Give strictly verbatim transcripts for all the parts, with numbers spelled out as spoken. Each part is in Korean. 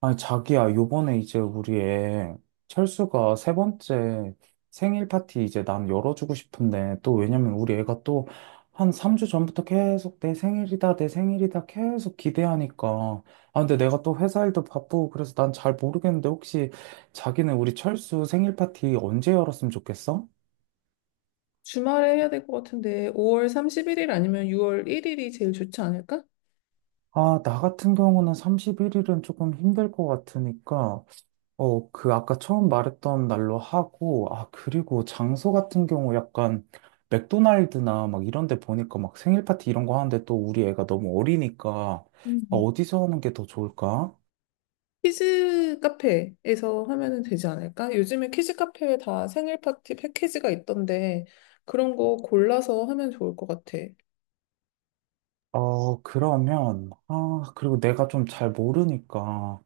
아니, 자기야, 요번에 이제 우리 애 철수가 세 번째 생일 파티 이제 난 열어주고 싶은데, 또 왜냐면 우리 애가 또 한 삼 주 전부터 계속 내 생일이다, 내 생일이다 계속 기대하니까. 아, 근데 내가 또 회사 일도 바쁘고 그래서 난 잘 모르겠는데 혹시 자기는 우리 철수 생일 파티 언제 열었으면 좋겠어? 주말에 해야 될 것 같은데 오월 삼십일 일 아니면 유월 일 일이 제일 좋지 않을까? 아, 나 같은 경우는 삼십일 일은 조금 힘들 것 같으니까. 어, 그 아까 처음 말했던 날로 하고, 아, 그리고 장소 같은 경우 약간 맥도날드나 막 이런 데 보니까 막 생일 파티 이런 거 하는데 또 우리 애가 너무 어리니까 아, 음. 어디서 하는 게 더 좋을까? 키즈 카페에서 하면은 되지 않을까? 요즘에 키즈 카페에 다 생일 파티 패키지가 있던데 그런 거 골라서 하면 좋을 것 같아. 어, 그러면, 아, 그리고 내가 좀 잘 모르니까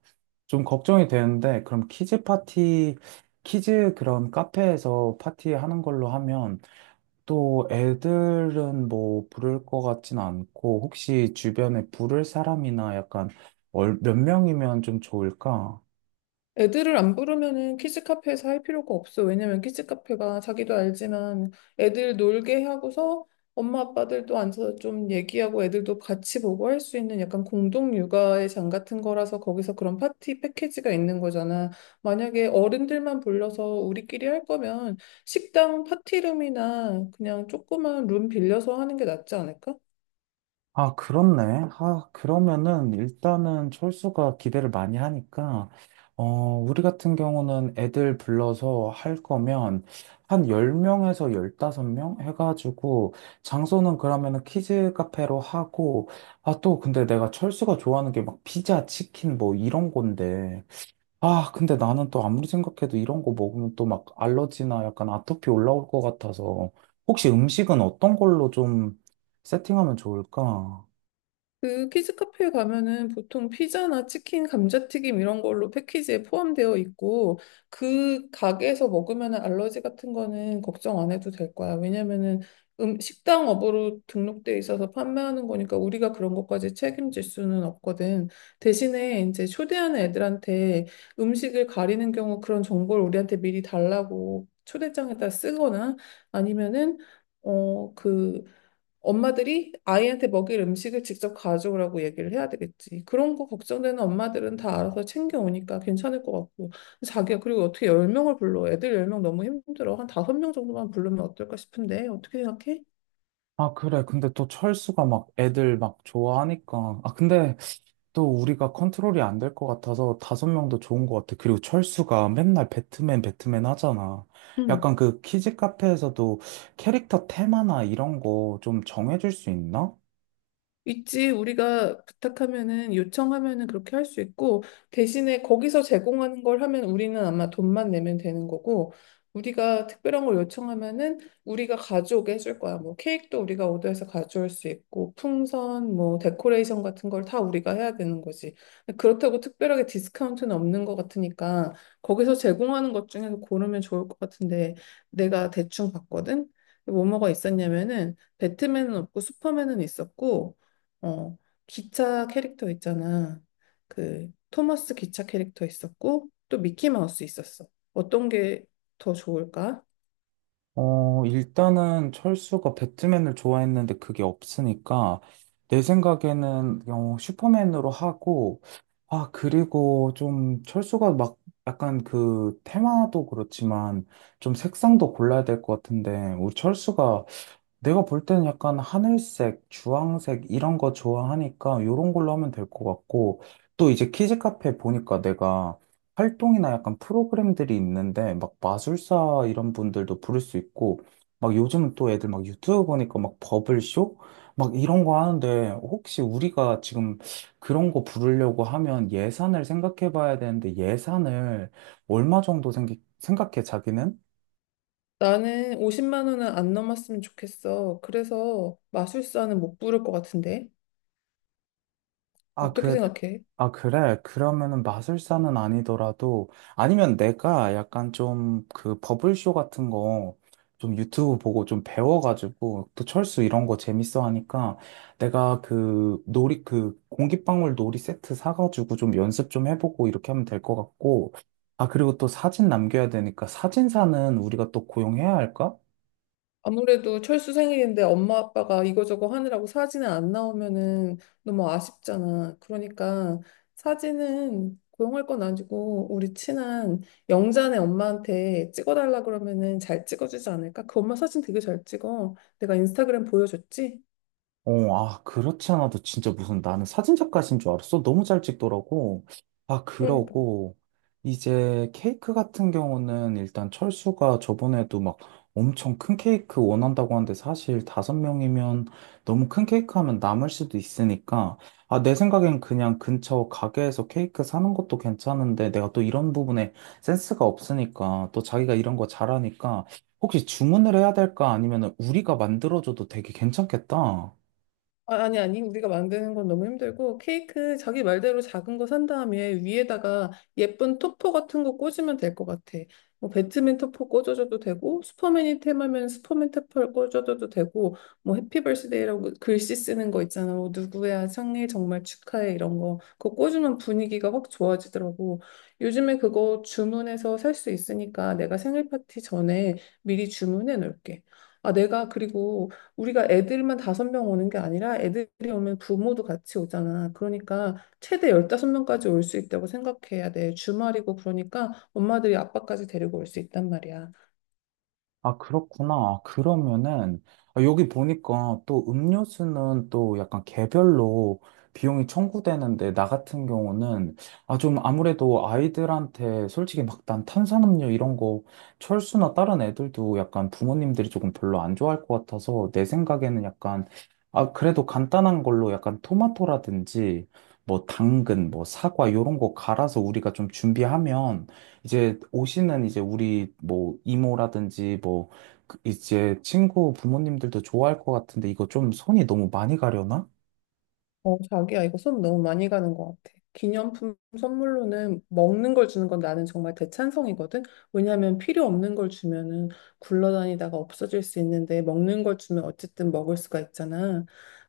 좀 걱정이 되는데, 그럼 키즈 파티, 키즈 그런 카페에서 파티 하는 걸로 하면 또 애들은 뭐 부를 것 같진 않고 혹시 주변에 부를 사람이나 약간 얼- 몇 명이면 좀 좋을까? 애들을 안 부르면은 키즈 카페에서 할 필요가 없어. 왜냐면 키즈 카페가 자기도 알지만 애들 놀게 하고서 엄마 아빠들도 앉아서 좀 얘기하고 애들도 같이 보고 할 수 있는 약간 공동 육아의 장 같은 거라서 거기서 그런 파티 패키지가 있는 거잖아. 만약에 어른들만 불러서 우리끼리 할 거면 식당 파티룸이나 그냥 조그만 룸 빌려서 하는 게 낫지 않을까? 아, 그렇네. 아, 그러면은 일단은 철수가 기대를 많이 하니까 어, 우리 같은 경우는 애들 불러서 할 거면 한 열 명에서 열다섯 명 해가지고 장소는 그러면은 키즈 카페로 하고 아, 또 근데 내가 철수가 좋아하는 게 막 피자, 치킨 뭐 이런 건데 아, 근데 나는 또 아무리 생각해도 이런 거 먹으면 또 막 알러지나 약간 아토피 올라올 것 같아서 혹시 음식은 어떤 걸로 좀 세팅하면 좋을까? 그 키즈 카페에 가면은 보통 피자나 치킨, 감자튀김 이런 걸로 패키지에 포함되어 있고 그 가게에서 먹으면은 알러지 같은 거는 걱정 안 해도 될 거야. 왜냐면은 음, 식당 업으로 등록돼 있어서 판매하는 거니까 우리가 그런 것까지 책임질 수는 없거든. 대신에 이제 초대하는 애들한테 음식을 가리는 경우 그런 정보를 우리한테 미리 달라고 초대장에다 쓰거나 아니면은 어, 그 엄마들이 아이한테 먹일 음식을 직접 가져오라고 얘기를 해야 되겠지. 그런 거 걱정되는 엄마들은 다 알아서 챙겨오니까 괜찮을 것 같고. 자기가 그리고 어떻게 열 명을 불러? 애들 열 명 너무 힘들어. 한 다섯 명 정도만 부르면 어떨까 싶은데 어떻게 생각해? 아, 그래. 근데 또 철수가 막 애들 막 좋아하니까. 아, 근데 또 우리가 컨트롤이 안 될 것 같아서 다섯 명도 좋은 것 같아. 그리고 철수가 맨날 배트맨, 배트맨 하잖아. 약간 그 키즈 카페에서도 캐릭터 테마나 이런 거 좀 정해줄 수 있나? 있지, 우리가 부탁하면은, 요청하면은 그렇게 할 수 있고, 대신에 거기서 제공하는 걸 하면 우리는 아마 돈만 내면 되는 거고, 우리가 특별한 걸 요청하면은 우리가 가져오게 해줄 거야. 뭐 케이크도 우리가 오더해서 가져올 수 있고, 풍선, 뭐 데코레이션 같은 걸 다 우리가 해야 되는 거지. 그렇다고 특별하게 디스카운트는 없는 것 같으니까, 거기서 제공하는 것 중에서 고르면 좋을 것 같은데, 내가 대충 봤거든? 뭐뭐가 있었냐면은, 배트맨은 없고 슈퍼맨은 있었고 어, 기차 캐릭터 있잖아. 그 토머스 기차 캐릭터 있었고 또 미키마우스 있었어. 어떤 게 더 좋을까? 어, 일단은 철수가 배트맨을 좋아했는데 그게 없으니까 내 생각에는 어, 슈퍼맨으로 하고 아, 그리고 좀 철수가 막 약간 그 테마도 그렇지만 좀 색상도 골라야 될 것 같은데 우리 철수가 내가 볼 때는 약간 하늘색, 주황색 이런 거 좋아하니까 요런 걸로 하면 될 것 같고 또 이제 키즈 카페 보니까 내가 활동이나 약간 프로그램들이 있는데 막 마술사 이런 분들도 부를 수 있고 막 요즘은 또 애들 막 유튜브 보니까 막 버블쇼 막 이런 거 하는데 혹시 우리가 지금 그런 거 부르려고 하면 예산을 생각해 봐야 되는데 예산을 얼마 정도 생기, 생각해 자기는? 나는 오십만 원은 안 넘었으면 좋겠어. 그래서 마술사는 못 부를 것 같은데. 아, 어떻게 그, 생각해? 아, 그래. 그러면은 마술사는 아니더라도, 아니면 내가 약간 좀 그 버블쇼 같은 거 좀 유튜브 보고 좀 배워가지고, 또 철수 이런 거 재밌어 하니까, 내가 그 놀이, 그 공기방울 놀이 세트 사가지고 좀 연습 좀 해보고 이렇게 하면 될 것 같고, 아, 그리고 또 사진 남겨야 되니까 사진사는 우리가 또 고용해야 할까? 아무래도 철수 생일인데 엄마 아빠가 이거저거 하느라고 사진은 안 나오면은 너무 아쉽잖아. 그러니까 사진은 고용할 건 아니고 우리 친한 영자네 엄마한테 찍어달라 그러면은 잘 찍어주지 않을까? 그 엄마 사진 되게 잘 찍어. 내가 인스타그램 보여줬지? 어, 아, 그렇지 않아도 진짜 무슨 나는 사진작가신 줄 알았어. 너무 잘 찍더라고. 아, 그러니까 그러고, 이제 케이크 같은 경우는 일단 철수가 저번에도 막 엄청 큰 케이크 원한다고 하는데 사실 다섯 명이면 너무 큰 케이크 하면 남을 수도 있으니까, 아, 내 생각엔 그냥 근처 가게에서 케이크 사는 것도 괜찮은데 내가 또 이런 부분에 센스가 없으니까 또 자기가 이런 거 잘하니까 혹시 주문을 해야 될까? 아니면 우리가 만들어줘도 되게 괜찮겠다. 아, 아니, 아니, 우리가 만드는 건 너무 힘들고, 케이크 자기 말대로 작은 거 산 다음에 위에다가 예쁜 토퍼 같은 거 꽂으면 될 것 같아. 뭐, 배트맨 토퍼 꽂아줘도 되고, 슈퍼맨이 템하면 슈퍼맨 토퍼를 꽂아줘도 되고, 뭐, 해피 벌스데이라고 글씨 쓰는 거 있잖아. 뭐, 누구야, 생일 정말 축하해. 이런 거. 그거 꽂으면 분위기가 확 좋아지더라고. 요즘에 그거 주문해서 살 수 있으니까 내가 생일 파티 전에 미리 주문해 놓을게. 아, 내가 그리고 우리가 애들만 다섯 명 오는 게 아니라 애들이 오면 부모도 같이 오잖아. 그러니까 최대 열다섯 명까지 올 수 있다고 생각해야 돼. 주말이고 그러니까 엄마들이 아빠까지 데리고 올 수 있단 말이야. 아, 그렇구나. 그러면은, 아, 여기 보니까 또 음료수는 또 약간 개별로 비용이 청구되는데, 나 같은 경우는, 아, 좀 아무래도 아이들한테 솔직히 막 난 탄산음료 이런 거, 철수나 다른 애들도 약간 부모님들이 조금 별로 안 좋아할 것 같아서, 내 생각에는 약간, 아, 그래도 간단한 걸로 약간 토마토라든지, 뭐 당근, 뭐 사과, 요런 거 갈아서 우리가 좀 준비하면, 이제 옷이는 이제 우리 뭐 이모라든지 뭐 그 이제 친구 부모님들도 좋아할 것 같은데 이거 좀 손이 너무 많이 가려나? 어, 자기야, 이거 수업 너무 많이 가는 것 같아. 기념품 선물로는 먹는 걸 주는 건 나는 정말 대찬성이거든. 왜냐하면 필요 없는 걸 주면은 굴러다니다가 없어질 수 있는데 먹는 걸 주면 어쨌든 먹을 수가 있잖아.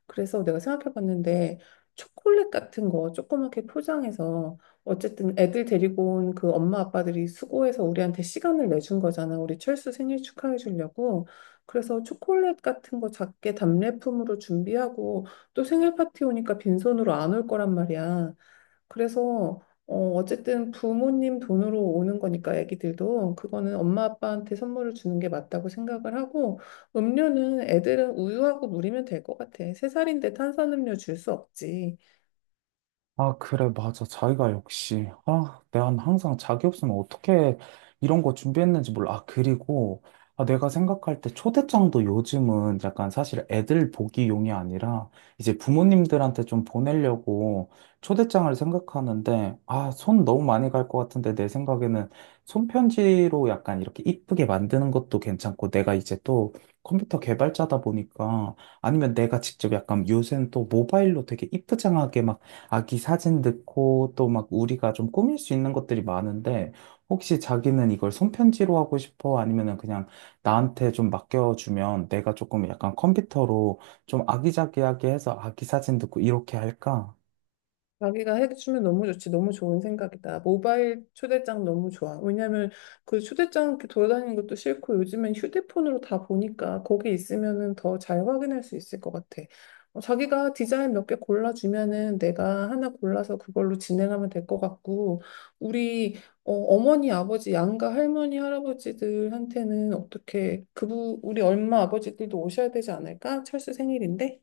그래서 내가 생각해 봤는데 초콜릿 같은 거 조그맣게 포장해서 어쨌든 애들 데리고 온 그 엄마 아빠들이 수고해서 우리한테 시간을 내준 거잖아. 우리 철수 생일 축하해 주려고. 그래서 초콜릿 같은 거 작게 답례품으로 준비하고 또 생일 파티 오니까 빈손으로 안 올 거란 말이야. 그래서 어, 어쨌든 부모님 돈으로 오는 거니까 애기들도 그거는 엄마 아빠한테 선물을 주는 게 맞다고 생각을 하고 음료는 애들은 우유하고 물이면 될 것 같아. 세 살인데 탄산음료 줄 수 없지. 아, 그래, 맞아. 자기가 역시. 아, 난 항상 자기 없으면 어떻게 이런 거 준비했는지 몰라. 아, 그리고, 아, 내가 생각할 때 초대장도 요즘은 약간 사실 애들 보기용이 아니라 이제 부모님들한테 좀 보내려고 초대장을 생각하는데, 아, 손 너무 많이 갈 것 같은데 내 생각에는 손편지로 약간 이렇게 이쁘게 만드는 것도 괜찮고, 내가 이제 또 컴퓨터 개발자다 보니까 아니면 내가 직접 약간 요새는 또 모바일로 되게 이쁘장하게 막 아기 사진 넣고 또 막 우리가 좀 꾸밀 수 있는 것들이 많은데 혹시 자기는 이걸 손편지로 하고 싶어? 아니면은 그냥 나한테 좀 맡겨주면 내가 조금 약간 컴퓨터로 좀 아기자기하게 해서 아기 사진 넣고 이렇게 할까? 자기가 해주면 너무 좋지. 너무 좋은 생각이다. 모바일 초대장 너무 좋아. 왜냐면 그 초대장 이렇게 돌아다니는 것도 싫고 요즘엔 휴대폰으로 다 보니까 거기 있으면은 더 잘 확인할 수 있을 것 같아. 어, 자기가 디자인 몇 개 골라주면은 내가 하나 골라서 그걸로 진행하면 될 것 같고, 우리 어, 어머니, 아버지, 양가, 할머니, 할아버지들한테는 어떻게 그부 우리 엄마, 아버지들도 오셔야 되지 않을까? 철수 생일인데?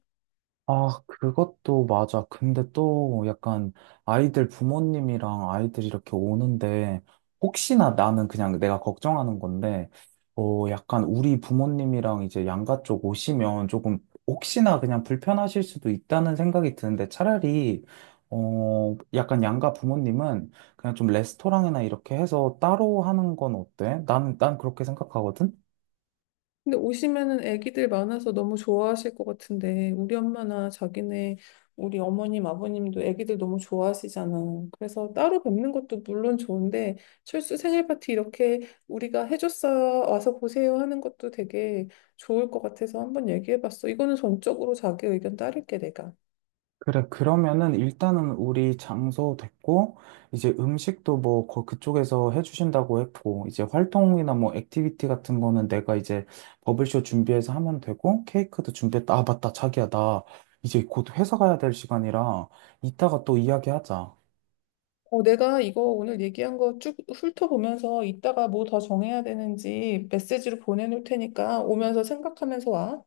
아, 그것도 맞아. 근데 또 약간 아이들 부모님이랑 아이들이 이렇게 오는데 혹시나 나는 그냥 내가 걱정하는 건데 어, 약간 우리 부모님이랑 이제 양가 쪽 오시면 조금 혹시나 그냥 불편하실 수도 있다는 생각이 드는데 차라리 어, 약간 양가 부모님은 그냥 좀 레스토랑이나 이렇게 해서 따로 하는 건 어때? 난, 난 그렇게 생각하거든. 근데 오시면은 애기들 많아서 너무 좋아하실 것 같은데 우리 엄마나 자기네 우리 어머님 아버님도 애기들 너무 좋아하시잖아. 그래서 따로 뵙는 것도 물론 좋은데 철수 생일 파티 이렇게 우리가 해줬어요 와서 보세요 하는 것도 되게 좋을 것 같아서 한번 얘기해봤어. 이거는 전적으로 자기 의견 따를게 내가. 그래, 그러면은 일단은 우리 장소 됐고, 이제 음식도 뭐 거- 그쪽에서 해주신다고 했고, 이제 활동이나 뭐 액티비티 같은 거는 내가 이제 버블쇼 준비해서 하면 되고, 케이크도 준비했다. 아, 맞다. 자기야, 나 이제 곧 회사 가야 될 시간이라 이따가 또 이야기하자. 어, 내가 이거 오늘 얘기한 거 쭉 훑어보면서 이따가 뭐 더 정해야 되는지 메시지로 보내놓을 테니까 오면서 생각하면서 와.